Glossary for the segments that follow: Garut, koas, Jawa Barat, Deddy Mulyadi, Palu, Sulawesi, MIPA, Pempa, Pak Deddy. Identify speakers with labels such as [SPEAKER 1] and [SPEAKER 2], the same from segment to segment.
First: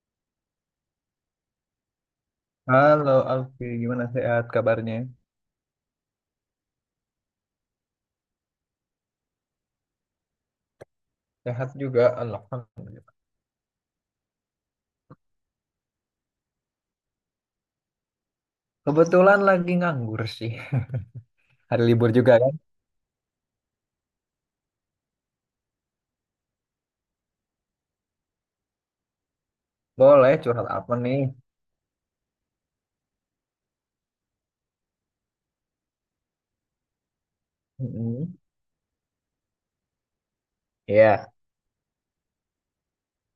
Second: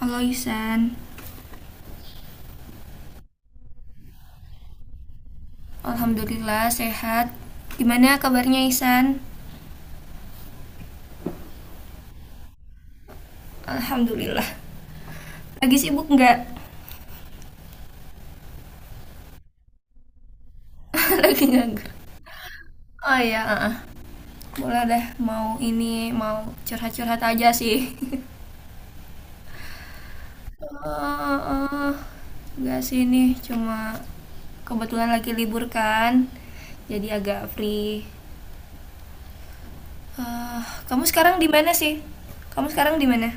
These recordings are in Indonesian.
[SPEAKER 1] Halo Ihsan,
[SPEAKER 2] Halo Alfi, gimana sehat kabarnya?
[SPEAKER 1] alhamdulillah sehat. Gimana kabarnya Ihsan?
[SPEAKER 2] Sehat juga, alhamdulillah.
[SPEAKER 1] Alhamdulillah. Lagi sibuk nggak?
[SPEAKER 2] Kebetulan lagi nganggur sih.
[SPEAKER 1] Lagi
[SPEAKER 2] Hari
[SPEAKER 1] nganggur.
[SPEAKER 2] libur juga kan?
[SPEAKER 1] Oh iya, ah, boleh deh. Mau ini, mau curhat-curhat aja sih.
[SPEAKER 2] Boleh curhat apa nih?
[SPEAKER 1] Eh, eh, Nggak sih ini, cuma kebetulan lagi libur kan, jadi agak free.
[SPEAKER 2] Mm-mm.
[SPEAKER 1] Eh, Kamu
[SPEAKER 2] Ya,
[SPEAKER 1] sekarang di mana sih? Kamu sekarang di mana?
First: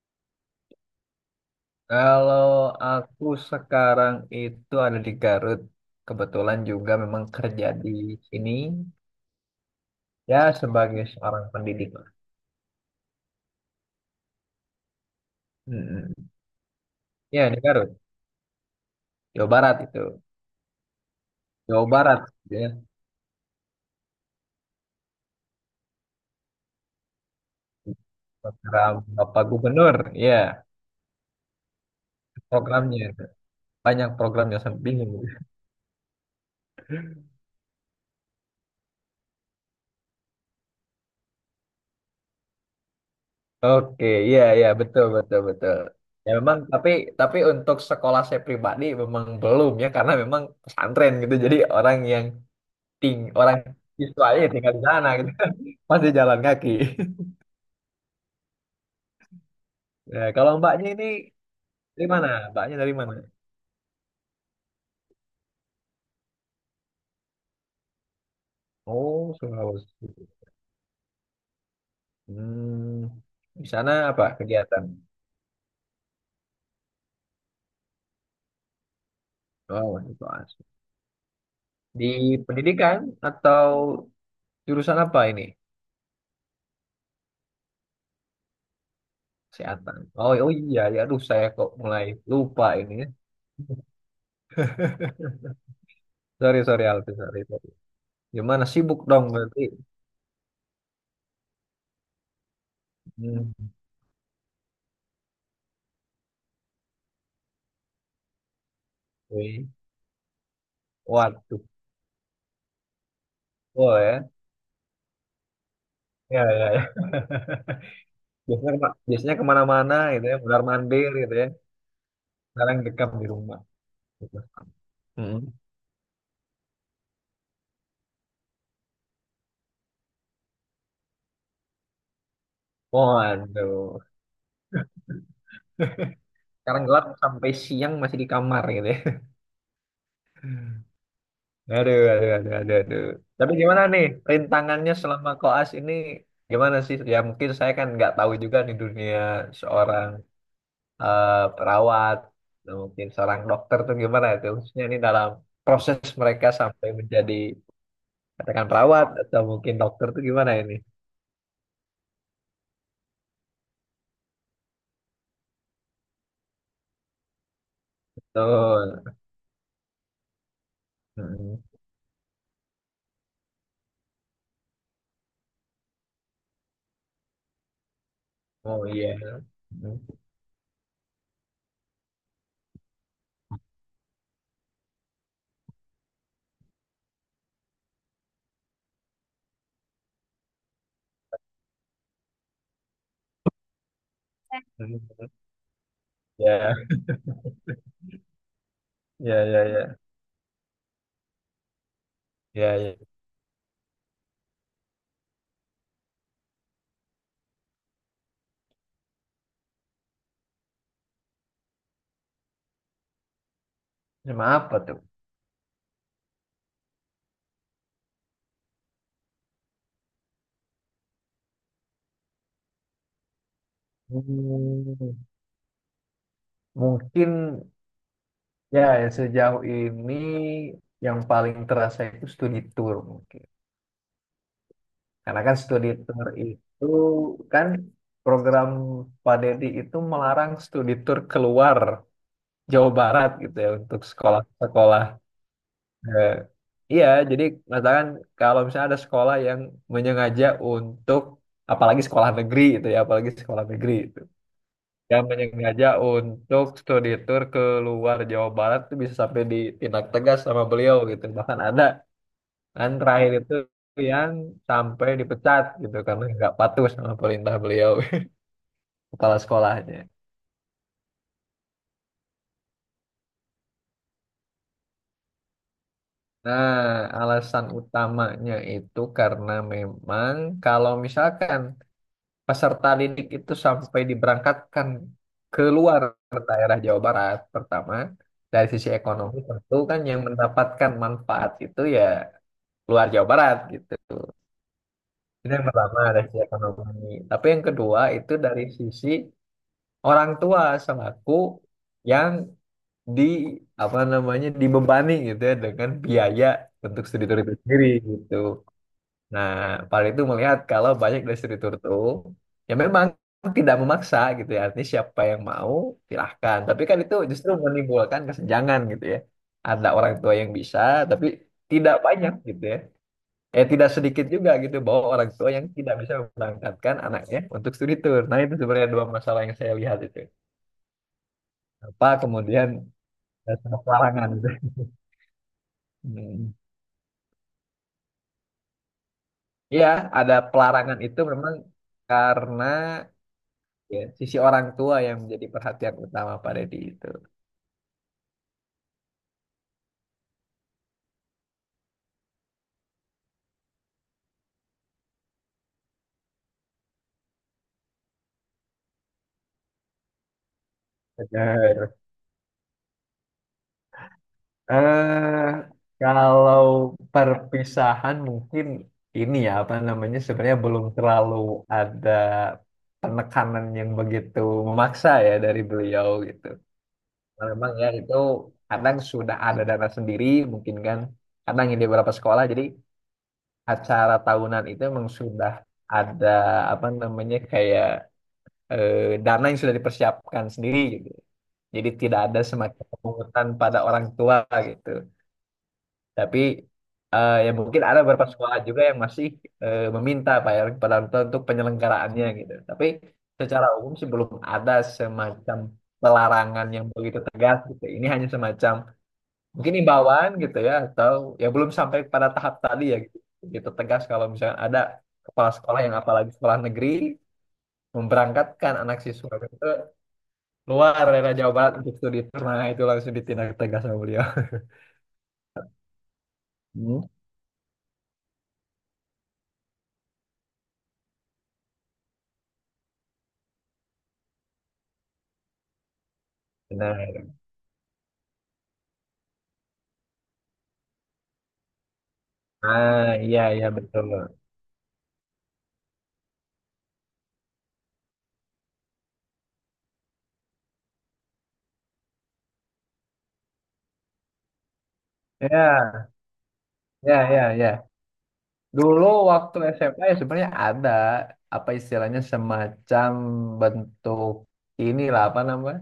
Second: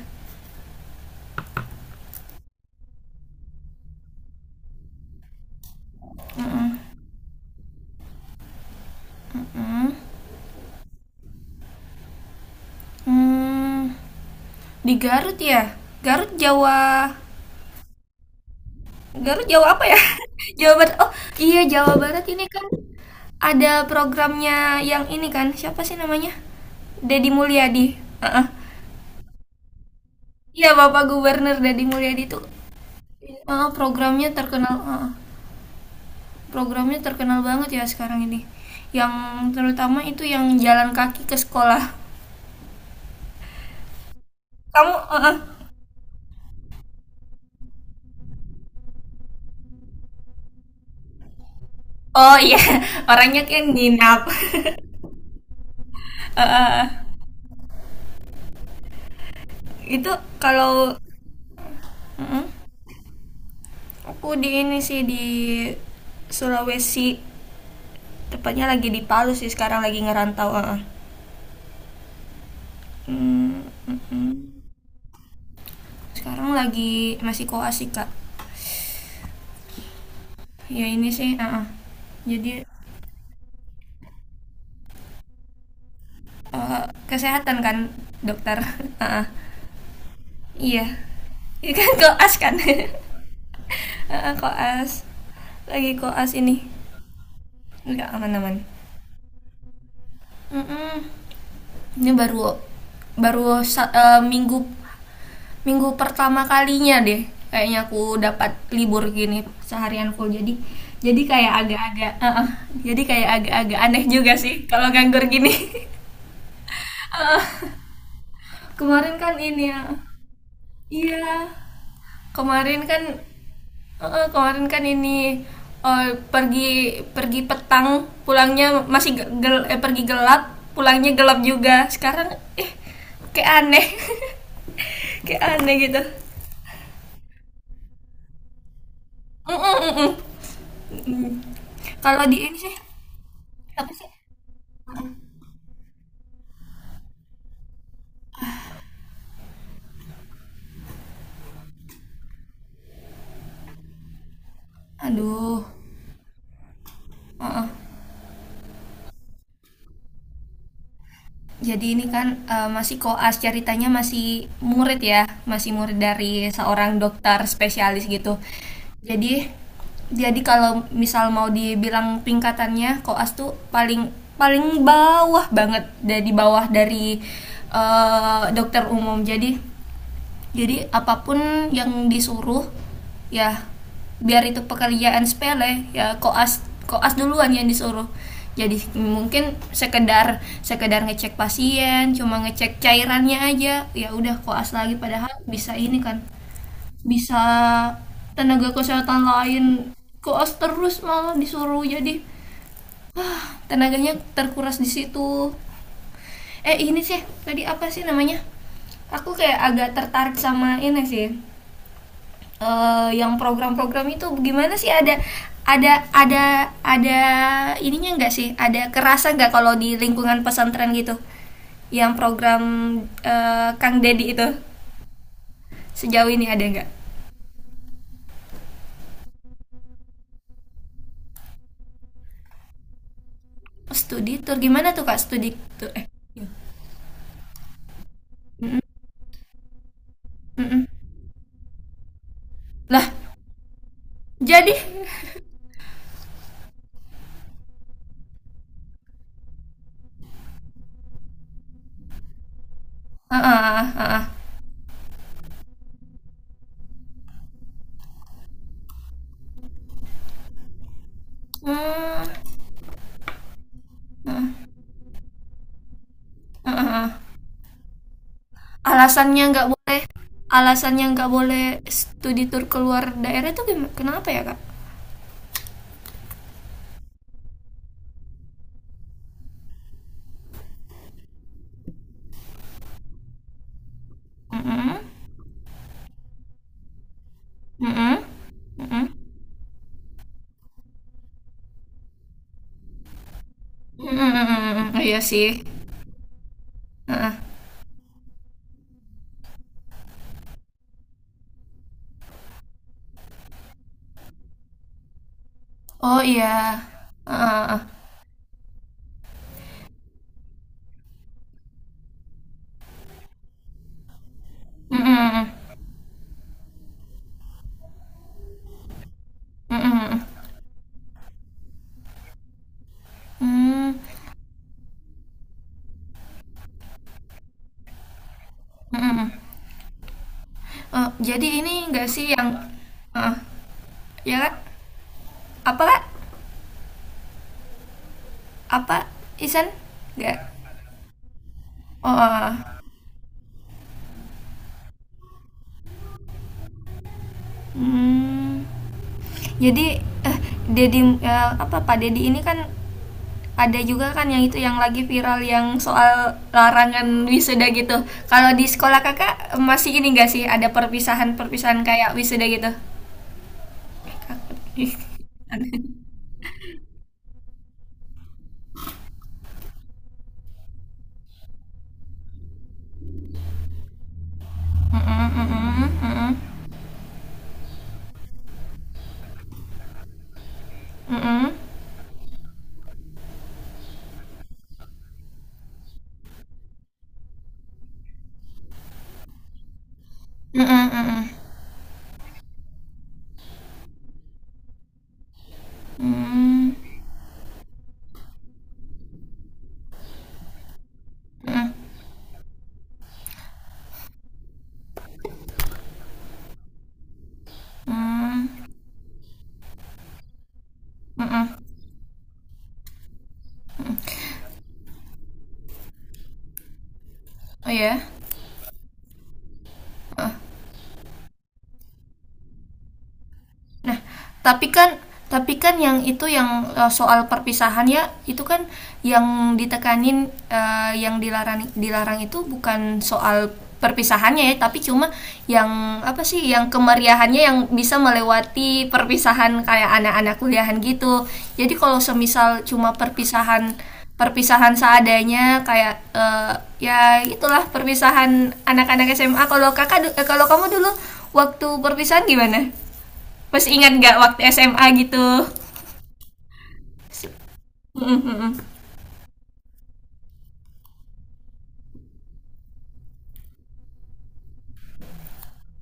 [SPEAKER 2] kalau aku sekarang itu ada di Garut. Kebetulan
[SPEAKER 1] Mm-mm,
[SPEAKER 2] juga memang kerja di sini.
[SPEAKER 1] mm-mm.
[SPEAKER 2] Ya, sebagai seorang pendidik lah.
[SPEAKER 1] Hmm, di Garut ya?
[SPEAKER 2] Mm-mm.
[SPEAKER 1] Garut Jawa,
[SPEAKER 2] Ya, di Garut.
[SPEAKER 1] Garut
[SPEAKER 2] Jawa
[SPEAKER 1] jauh
[SPEAKER 2] Barat
[SPEAKER 1] apa ya?
[SPEAKER 2] itu.
[SPEAKER 1] Jawa Barat. Oh, iya,
[SPEAKER 2] Jawa
[SPEAKER 1] Jawa Barat
[SPEAKER 2] Barat.
[SPEAKER 1] ini kan
[SPEAKER 2] Ya.
[SPEAKER 1] ada programnya yang ini kan. Siapa sih namanya? Deddy Mulyadi. Heeh.
[SPEAKER 2] Program Bapak Gubernur. Ya,
[SPEAKER 1] Iya, Bapak Gubernur Deddy Mulyadi itu.
[SPEAKER 2] programnya itu.
[SPEAKER 1] Heeh,
[SPEAKER 2] Banyak
[SPEAKER 1] programnya
[SPEAKER 2] programnya.
[SPEAKER 1] terkenal,
[SPEAKER 2] Sampai
[SPEAKER 1] heeh.
[SPEAKER 2] bingung.
[SPEAKER 1] Programnya terkenal banget ya sekarang ini. Yang terutama itu yang jalan kaki ke sekolah.
[SPEAKER 2] Oke, iya iya,
[SPEAKER 1] Kamu
[SPEAKER 2] betul
[SPEAKER 1] heeh.
[SPEAKER 2] betul betul. Ya memang, tapi untuk sekolah saya pribadi memang belum ya, karena memang pesantren gitu. Jadi orang yang
[SPEAKER 1] Oh iya,
[SPEAKER 2] ting
[SPEAKER 1] orangnya
[SPEAKER 2] orang
[SPEAKER 1] kan nginap.
[SPEAKER 2] siswanya ya tinggal di sana gitu. Masih jalan kaki.
[SPEAKER 1] Heeh. Itu
[SPEAKER 2] Ya, kalau mbaknya
[SPEAKER 1] kalau
[SPEAKER 2] ini dari mana?
[SPEAKER 1] heeh.
[SPEAKER 2] Mbaknya dari mana?
[SPEAKER 1] Aku di ini sih di Sulawesi, tepatnya lagi di Palu
[SPEAKER 2] Oh,
[SPEAKER 1] sih, sekarang lagi
[SPEAKER 2] Sulawesi.
[SPEAKER 1] ngerantau, heeh.
[SPEAKER 2] Hmm,
[SPEAKER 1] Hmm,
[SPEAKER 2] di sana apa
[SPEAKER 1] mm-mm.
[SPEAKER 2] kegiatan?
[SPEAKER 1] Sekarang lagi masih koas sih, Kak.
[SPEAKER 2] Oh, Sulawesi.
[SPEAKER 1] Ya ini sih, heeh.
[SPEAKER 2] Di
[SPEAKER 1] Jadi
[SPEAKER 2] pendidikan atau jurusan apa ini?
[SPEAKER 1] eh, kesehatan kan, dokter. Heeh.
[SPEAKER 2] Kesehatan. Oh, oh iya,
[SPEAKER 1] Iya.
[SPEAKER 2] ya aduh saya kok
[SPEAKER 1] Iya kan
[SPEAKER 2] mulai
[SPEAKER 1] koas kan.
[SPEAKER 2] lupa
[SPEAKER 1] Heeh,
[SPEAKER 2] ini.
[SPEAKER 1] koas. Lagi koas
[SPEAKER 2] Sorry,
[SPEAKER 1] ini.
[SPEAKER 2] sorry, Alfi, sorry, sorry.
[SPEAKER 1] Nggak aman-aman.
[SPEAKER 2] Gimana, sibuk dong berarti?
[SPEAKER 1] Mm-mm. Ini baru baru
[SPEAKER 2] Hmm.
[SPEAKER 1] sa- eh, minggu, minggu pertama kalinya deh kayaknya aku dapat libur gini
[SPEAKER 2] Oke.
[SPEAKER 1] seharian full, jadi kayak
[SPEAKER 2] Waduh,
[SPEAKER 1] agak-agak jadi kayak agak-agak
[SPEAKER 2] oh
[SPEAKER 1] aneh
[SPEAKER 2] ya,
[SPEAKER 1] juga sih kalau nganggur gini.
[SPEAKER 2] ya, ya, ya.
[SPEAKER 1] Eh, eh.
[SPEAKER 2] Biasanya,
[SPEAKER 1] Kemarin kan
[SPEAKER 2] biasanya
[SPEAKER 1] ini ya.
[SPEAKER 2] kemana-mana gitu ya, benar mandir gitu ya.
[SPEAKER 1] Iya,
[SPEAKER 2] Sekarang
[SPEAKER 1] kemarin kan,
[SPEAKER 2] dekam di rumah. Gitu.
[SPEAKER 1] kemarin kan
[SPEAKER 2] Hmm.
[SPEAKER 1] ini, eh, pergi, pergi petang, pulangnya masih ge- gel, eh, pergi gelap, pulangnya gelap juga. Sekarang eh kayak aneh.
[SPEAKER 2] Waduh,
[SPEAKER 1] Kayak aneh gitu.
[SPEAKER 2] sekarang gelap sampai siang masih di kamar gitu ya.
[SPEAKER 1] Mm, mm, mm, mm.
[SPEAKER 2] Aduh,
[SPEAKER 1] Kalau
[SPEAKER 2] aduh,
[SPEAKER 1] di
[SPEAKER 2] aduh,
[SPEAKER 1] ini sih
[SPEAKER 2] aduh, aduh. Tapi gimana
[SPEAKER 1] apa
[SPEAKER 2] nih
[SPEAKER 1] sih?
[SPEAKER 2] rintangannya selama koas ini? Gimana sih? Ya mungkin saya kan nggak tahu juga di dunia seorang perawat, atau mungkin seorang dokter tuh gimana itu, khususnya ini dalam
[SPEAKER 1] Aduh.
[SPEAKER 2] proses mereka sampai menjadi
[SPEAKER 1] Heeh.
[SPEAKER 2] katakan perawat atau mungkin dokter tuh gimana ini?
[SPEAKER 1] Jadi ini kan masih koas, ceritanya masih murid ya, masih murid dari seorang dokter spesialis gitu.
[SPEAKER 2] Betul.
[SPEAKER 1] Jadi jadi kalau misal mau
[SPEAKER 2] Mm-mm.
[SPEAKER 1] dibilang tingkatannya koas tuh paling paling bawah banget, dari bawah dari dokter
[SPEAKER 2] Oh iya.
[SPEAKER 1] umum.
[SPEAKER 2] Mm.
[SPEAKER 1] Jadi apapun yang disuruh ya biar itu pekerjaan sepele ya koas, koas duluan yang disuruh, jadi mungkin sekedar sekedar ngecek pasien, cuma ngecek cairannya aja ya udah, koas lagi padahal bisa ini kan,
[SPEAKER 2] Ya,
[SPEAKER 1] bisa tenaga kesehatan
[SPEAKER 2] ya, ya,
[SPEAKER 1] lain,
[SPEAKER 2] ya,
[SPEAKER 1] koas terus malah disuruh. Jadi
[SPEAKER 2] ya, ya.
[SPEAKER 1] ah, tenaganya terkuras di situ. Ini sih tadi apa sih namanya, aku kayak agak tertarik sama ini sih, yang program-program itu
[SPEAKER 2] Sama
[SPEAKER 1] gimana
[SPEAKER 2] apa
[SPEAKER 1] sih,
[SPEAKER 2] tuh?
[SPEAKER 1] ada ada ada ada ininya nggak sih, ada kerasa nggak kalau di lingkungan pesantren gitu yang program, Kang Deddy itu,
[SPEAKER 2] Hmm,
[SPEAKER 1] sejauh ini ada nggak?
[SPEAKER 2] mungkin ya, ya, sejauh ini yang paling terasa itu studi tour mungkin.
[SPEAKER 1] Studi tour gimana tuh, Kak?
[SPEAKER 2] Karena
[SPEAKER 1] studi
[SPEAKER 2] kan studi
[SPEAKER 1] tour eh
[SPEAKER 2] tour
[SPEAKER 1] iya.
[SPEAKER 2] itu kan program
[SPEAKER 1] Mm-mm,
[SPEAKER 2] Pak Deddy itu melarang studi tour keluar Jawa
[SPEAKER 1] lah
[SPEAKER 2] Barat gitu ya untuk
[SPEAKER 1] jadi.
[SPEAKER 2] sekolah-sekolah. Eh, iya, jadi katakan kalau misalnya ada sekolah yang menyengaja untuk, apalagi sekolah negeri itu ya, apalagi
[SPEAKER 1] Ah,
[SPEAKER 2] sekolah negeri
[SPEAKER 1] ah, ah,
[SPEAKER 2] itu
[SPEAKER 1] ah.
[SPEAKER 2] yang menyengaja untuk studi tour keluar Jawa Barat, itu bisa sampai ditindak tegas sama beliau gitu. Bahkan ada
[SPEAKER 1] Hmm,
[SPEAKER 2] dan terakhir itu yang sampai dipecat gitu karena nggak
[SPEAKER 1] ah,
[SPEAKER 2] patuh
[SPEAKER 1] ah,
[SPEAKER 2] sama
[SPEAKER 1] ah.
[SPEAKER 2] perintah beliau, kepala
[SPEAKER 1] Alasannya nggak boleh,
[SPEAKER 2] sekolahnya.
[SPEAKER 1] alasannya nggak boleh studi tour keluar daerah itu gimana, kenapa ya Kak?
[SPEAKER 2] Nah, alasan utamanya itu karena memang kalau misalkan peserta didik itu sampai diberangkatkan
[SPEAKER 1] Mm-mm,
[SPEAKER 2] keluar daerah Jawa Barat, pertama
[SPEAKER 1] mm-mm.
[SPEAKER 2] dari sisi
[SPEAKER 1] Mm-mm.
[SPEAKER 2] ekonomi tentu kan yang mendapatkan manfaat itu ya luar Jawa Barat gitu.
[SPEAKER 1] Mm-mm. Iya sih.
[SPEAKER 2] Itu yang pertama dari sisi ekonomi. Tapi
[SPEAKER 1] Mm-mm.
[SPEAKER 2] yang kedua itu dari sisi orang tua selaku yang di apa namanya, dibebani gitu ya dengan
[SPEAKER 1] Oh
[SPEAKER 2] biaya
[SPEAKER 1] iya.
[SPEAKER 2] untuk studi tur itu
[SPEAKER 1] Uh,
[SPEAKER 2] sendiri gitu. Nah, paling itu melihat kalau banyak dari studi tur itu ya memang tidak memaksa gitu ya. Artinya siapa yang mau
[SPEAKER 1] mm-mm.
[SPEAKER 2] silahkan. Tapi kan itu justru menimbulkan kesenjangan gitu ya. Ada orang
[SPEAKER 1] Mm-mm.
[SPEAKER 2] tua yang bisa tapi tidak banyak gitu ya. Eh, tidak
[SPEAKER 1] Mm.
[SPEAKER 2] sedikit juga gitu bahwa orang tua yang tidak bisa memberangkatkan anaknya untuk studi tur. Nah, itu sebenarnya dua
[SPEAKER 1] Mm-mm.
[SPEAKER 2] masalah yang saya lihat itu
[SPEAKER 1] Eh, jadi ini
[SPEAKER 2] apa
[SPEAKER 1] enggak sih yang,
[SPEAKER 2] kemudian
[SPEAKER 1] eh,
[SPEAKER 2] ada pelarangan
[SPEAKER 1] ya
[SPEAKER 2] gitu.
[SPEAKER 1] Kak? Apa Kak?
[SPEAKER 2] Hmm.
[SPEAKER 1] Apa Isan?
[SPEAKER 2] Iya, ada
[SPEAKER 1] Enggak.
[SPEAKER 2] pelarangan itu memang
[SPEAKER 1] Oh.
[SPEAKER 2] karena
[SPEAKER 1] Eh.
[SPEAKER 2] ya, sisi orang tua yang menjadi perhatian utama Pak Deddy itu.
[SPEAKER 1] Hmm. Jadi eh Dedi apa, Pak Dedi ini kan ada juga kan yang itu yang lagi viral, yang soal larangan wisuda gitu. Kalau di sekolah kakak, masih ini enggak sih ada perpisahan-perpisahan
[SPEAKER 2] Benar.
[SPEAKER 1] kayak wisuda gitu?
[SPEAKER 2] Eh, Kalau perpisahan mungkin ini ya apa namanya, sebenarnya belum terlalu ada penekanan yang begitu memaksa ya dari beliau gitu. Nah, memang ya itu kadang sudah ada dana sendiri mungkin kan, kadang ini beberapa sekolah jadi acara tahunan itu memang sudah ada apa namanya, kayak dana yang sudah dipersiapkan sendiri gitu. Jadi tidak ada semacam pungutan pada orang tua gitu. Tapi ya mungkin ada beberapa sekolah juga yang masih meminta Pak ya kepada orang tua untuk penyelenggaraannya gitu. Tapi secara umum sih belum ada semacam pelarangan yang begitu tegas gitu. Ini hanya semacam mungkin imbauan gitu ya, atau ya belum sampai pada tahap tadi ya gitu, gitu tegas kalau misalnya ada kepala sekolah yang apalagi sekolah negeri
[SPEAKER 1] Oh ya.
[SPEAKER 2] memberangkatkan anak siswa itu
[SPEAKER 1] Eh,
[SPEAKER 2] luar daerah Jawa Barat untuk studi tour, nah itu langsung ditindak tegas sama beliau.
[SPEAKER 1] Tapi kan tapi kan yang itu, yang
[SPEAKER 2] Hmm.
[SPEAKER 1] soal perpisahan ya itu kan, yang ditekanin, yang dilarang dilarang itu bukan soal perpisahannya ya, tapi cuma yang apa sih, yang
[SPEAKER 2] Benar.
[SPEAKER 1] kemeriahannya yang bisa melewati perpisahan kayak anak-anak kuliahan gitu. Jadi kalau semisal cuma
[SPEAKER 2] Ah iya iya,
[SPEAKER 1] perpisahan,
[SPEAKER 2] betul.
[SPEAKER 1] perpisahan seadanya kayak, ya itulah perpisahan anak-anak SMA. Kalau kakak, kalau kamu dulu waktu perpisahan gimana, masih ingat nggak waktu SMA gitu?
[SPEAKER 2] Ya ya ya, ya
[SPEAKER 1] Mm-mm, mm-mm.
[SPEAKER 2] dulu waktu SMA ya sebenarnya ada apa istilahnya, semacam bentuk inilah apa namanya,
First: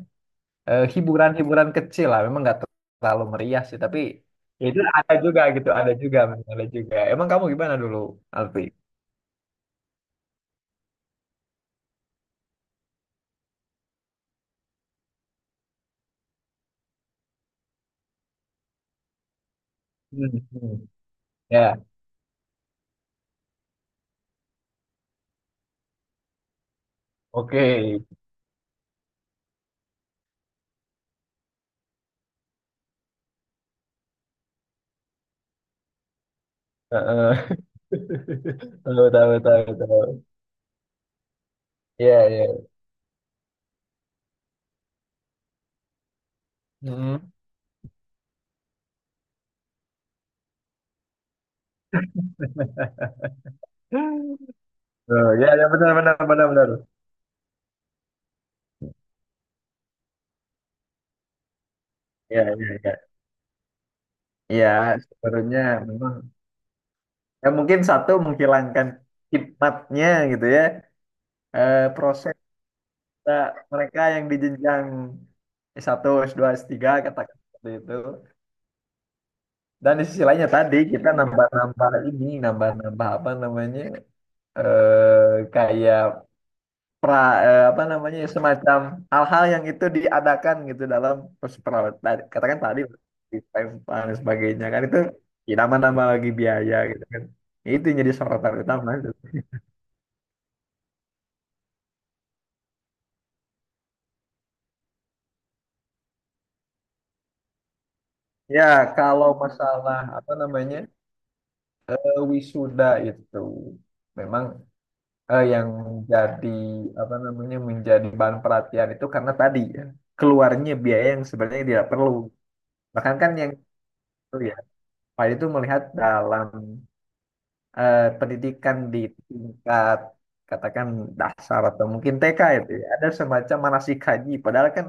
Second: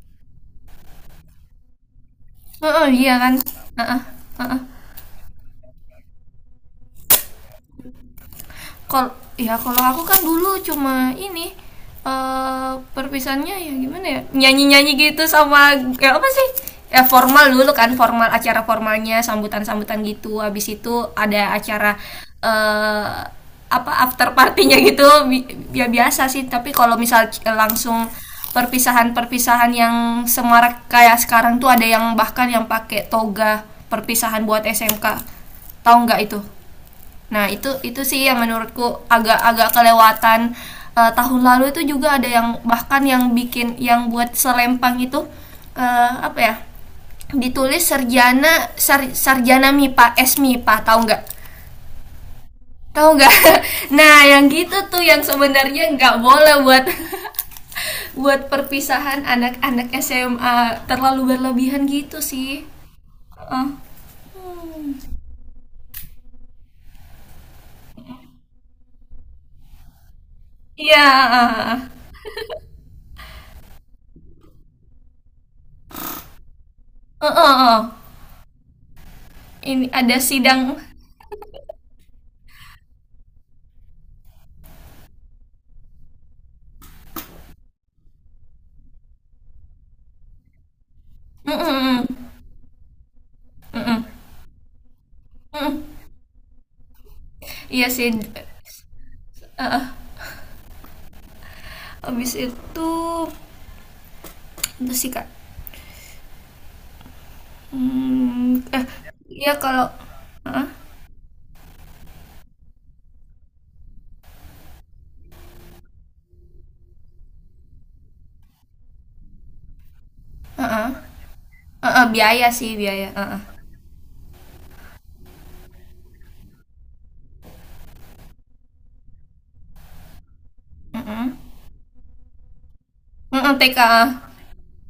[SPEAKER 2] hiburan-hiburan kecil lah, memang nggak
[SPEAKER 1] Heeh, iya
[SPEAKER 2] terlalu
[SPEAKER 1] kan?
[SPEAKER 2] meriah sih,
[SPEAKER 1] Heeh,
[SPEAKER 2] tapi
[SPEAKER 1] heeh.
[SPEAKER 2] ya itu ada juga gitu, ada juga memang, ada juga. Emang kamu gimana dulu, Alfi?
[SPEAKER 1] Kalau ya kalau aku kan dulu cuma ini, perpisahannya ya gimana ya, nyanyi nyanyi gitu, sama ya apa sih, ya formal dulu kan, formal acara formalnya, sambutan sambutan
[SPEAKER 2] Hmm,
[SPEAKER 1] gitu, habis
[SPEAKER 2] hmm.
[SPEAKER 1] itu ada
[SPEAKER 2] Ya.
[SPEAKER 1] acara eh apa after partinya gitu, ya biasa sih. Tapi kalau misal
[SPEAKER 2] Oke.
[SPEAKER 1] langsung perpisahan-perpisahan yang semarak kayak sekarang tuh ada yang bahkan yang pakai toga, perpisahan buat SMK, tahu nggak itu? Nah,
[SPEAKER 2] Heeh.
[SPEAKER 1] itu sih yang menurutku
[SPEAKER 2] Tahu tahu tahu
[SPEAKER 1] agak-agak
[SPEAKER 2] tahu.
[SPEAKER 1] kelewatan. Eh, tahun lalu itu juga ada
[SPEAKER 2] Ya ya.
[SPEAKER 1] yang bahkan yang bikin yang buat selempang itu, apa ya?
[SPEAKER 2] Hmm.
[SPEAKER 1] Ditulis sarjana, sarjana MIPA, S MIPA, tahu nggak? Tahu nggak? Nah, yang gitu tuh yang
[SPEAKER 2] Oh, ya ya,
[SPEAKER 1] sebenarnya
[SPEAKER 2] benar
[SPEAKER 1] nggak
[SPEAKER 2] benar benar
[SPEAKER 1] boleh
[SPEAKER 2] benar.
[SPEAKER 1] buat, buat perpisahan anak-anak SMA, terlalu berlebihan gitu
[SPEAKER 2] Ya
[SPEAKER 1] sih.
[SPEAKER 2] ya ya,
[SPEAKER 1] Eh,
[SPEAKER 2] ya sebenarnya memang ya mungkin satu, menghilangkan khidmatnya gitu ya.
[SPEAKER 1] iya. Eh, eh, eh.
[SPEAKER 2] Eh, proses, nah, mereka yang di jenjang S1, S2, S3,
[SPEAKER 1] Eh,
[SPEAKER 2] katakan
[SPEAKER 1] eh,
[SPEAKER 2] seperti itu.
[SPEAKER 1] eh. Ini
[SPEAKER 2] Dan di
[SPEAKER 1] ada
[SPEAKER 2] sisi lainnya tadi
[SPEAKER 1] sidang.
[SPEAKER 2] kita nambah-nambah ini, nambah-nambah apa namanya? eh Kayak pra, apa namanya? Semacam hal-hal yang itu diadakan gitu dalam
[SPEAKER 1] Mm,
[SPEAKER 2] perseperawatan
[SPEAKER 1] mm, mm.
[SPEAKER 2] katakan tadi, di Pempa
[SPEAKER 1] Mm-mm.
[SPEAKER 2] dan sebagainya kan, itu ya,
[SPEAKER 1] Mm-mm.
[SPEAKER 2] nambah-nambah lagi biaya gitu kan. Itu
[SPEAKER 1] Iya
[SPEAKER 2] yang
[SPEAKER 1] sih.
[SPEAKER 2] jadi sorotan utama itu.
[SPEAKER 1] Heeh. Habis itu sih Kak. Hmm,
[SPEAKER 2] Ya,
[SPEAKER 1] eh,
[SPEAKER 2] kalau
[SPEAKER 1] iya kalau
[SPEAKER 2] masalah apa
[SPEAKER 1] heeh,
[SPEAKER 2] namanya? Wisuda itu memang yang jadi apa namanya, menjadi bahan perhatian itu karena tadi ya, keluarnya
[SPEAKER 1] heeh.
[SPEAKER 2] biaya yang sebenarnya tidak
[SPEAKER 1] Heeh,
[SPEAKER 2] perlu.
[SPEAKER 1] biaya sih biaya.
[SPEAKER 2] Bahkan kan
[SPEAKER 1] Heeh.
[SPEAKER 2] yang itu ya, Pak itu melihat dalam pendidikan di tingkat katakan
[SPEAKER 1] Heeh.
[SPEAKER 2] dasar atau mungkin TK itu ya, ada
[SPEAKER 1] Heeh,
[SPEAKER 2] semacam
[SPEAKER 1] TK.
[SPEAKER 2] manasik haji. Padahal kan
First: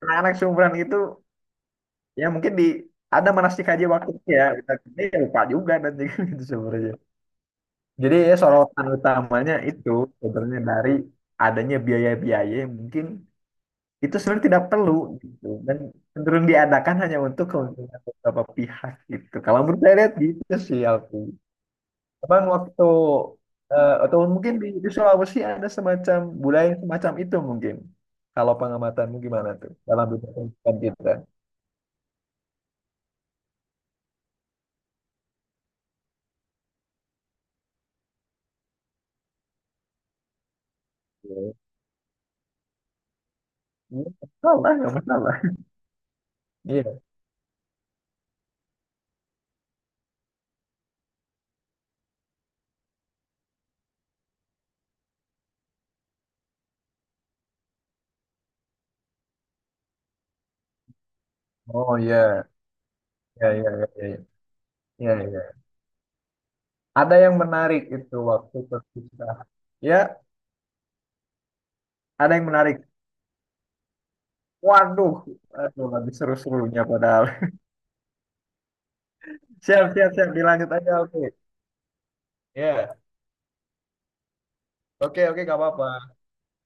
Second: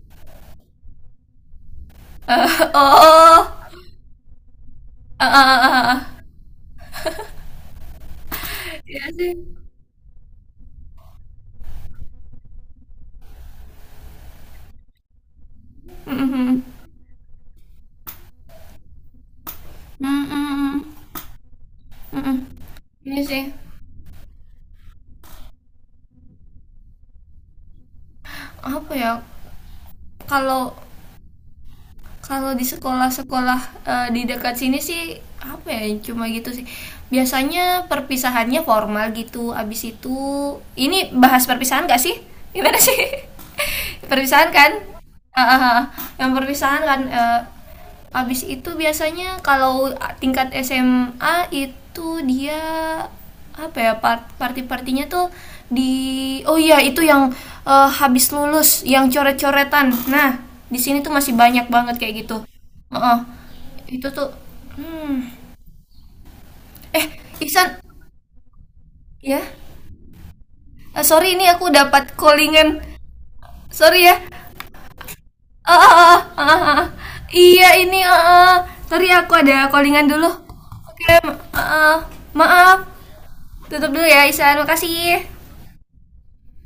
[SPEAKER 2] anak-anak seumuran itu ya mungkin di, ada
[SPEAKER 1] Oh.
[SPEAKER 2] manasik haji waktunya ya, kita ini ya lupa
[SPEAKER 1] Heeh,
[SPEAKER 2] juga
[SPEAKER 1] heeh,
[SPEAKER 2] dan
[SPEAKER 1] heeh.
[SPEAKER 2] juga gitu sebenarnya. Jadi ya sorotan
[SPEAKER 1] Iya sih.
[SPEAKER 2] utamanya itu sebenarnya dari adanya biaya-biaya yang mungkin itu sebenarnya tidak perlu gitu, dan cenderung
[SPEAKER 1] Mm-mm.
[SPEAKER 2] diadakan hanya untuk keuntungan beberapa pihak gitu, kalau menurut saya lihat gitu sih
[SPEAKER 1] Mm-mm.
[SPEAKER 2] Alfi.
[SPEAKER 1] Mm-mm.
[SPEAKER 2] Cuman waktu
[SPEAKER 1] Ini sih
[SPEAKER 2] atau mungkin di Sulawesi ada semacam budaya yang semacam itu mungkin, kalau
[SPEAKER 1] apa ya?
[SPEAKER 2] pengamatanmu gimana tuh dalam dunia
[SPEAKER 1] Kalau,
[SPEAKER 2] pendidikan kita.
[SPEAKER 1] kalau di sekolah-sekolah, di dekat sini sih apa ya, cuma gitu sih. Biasanya perpisahannya formal gitu. Abis itu, ini bahas
[SPEAKER 2] Iya.
[SPEAKER 1] perpisahan gak sih? Gimana sih?
[SPEAKER 2] Iya, nggak
[SPEAKER 1] Perpisahan
[SPEAKER 2] masalah,
[SPEAKER 1] kan?
[SPEAKER 2] nggak masalah.
[SPEAKER 1] Ah, ah, ah. Yang perpisahan
[SPEAKER 2] Iya.
[SPEAKER 1] kan, abis itu biasanya kalau tingkat SMA itu dia apa ya, party-partinya tuh di, oh iya itu yang, habis lulus yang coret-coretan. Nah, di sini tuh masih banyak
[SPEAKER 2] Oh
[SPEAKER 1] banget kayak
[SPEAKER 2] iya
[SPEAKER 1] gitu. Heeh.
[SPEAKER 2] iya iya iya,
[SPEAKER 1] Itu
[SPEAKER 2] iya
[SPEAKER 1] tuh
[SPEAKER 2] iya
[SPEAKER 1] hmm.
[SPEAKER 2] iya. Iya.
[SPEAKER 1] Eh,
[SPEAKER 2] Ada yang
[SPEAKER 1] Ihsan,
[SPEAKER 2] menarik itu waktu
[SPEAKER 1] ya.
[SPEAKER 2] perpisahan ya,
[SPEAKER 1] Eh, sorry ini aku dapat
[SPEAKER 2] ada yang menarik.
[SPEAKER 1] callingan. Sorry ya.
[SPEAKER 2] Waduh,
[SPEAKER 1] Eh,
[SPEAKER 2] aduh, lagi
[SPEAKER 1] eh, eh, eh, eh.
[SPEAKER 2] seru-serunya
[SPEAKER 1] Eh.
[SPEAKER 2] padahal.
[SPEAKER 1] Iya ini sorry aku ada
[SPEAKER 2] Siap,
[SPEAKER 1] callingan
[SPEAKER 2] siap,
[SPEAKER 1] dulu.
[SPEAKER 2] siap. Dilanjut aja.
[SPEAKER 1] Oke,
[SPEAKER 2] Oke.
[SPEAKER 1] eh. maaf.
[SPEAKER 2] Ya.
[SPEAKER 1] Tutup dulu ya Isa,
[SPEAKER 2] Oke, oke,
[SPEAKER 1] makasih.
[SPEAKER 2] nggak apa-apa.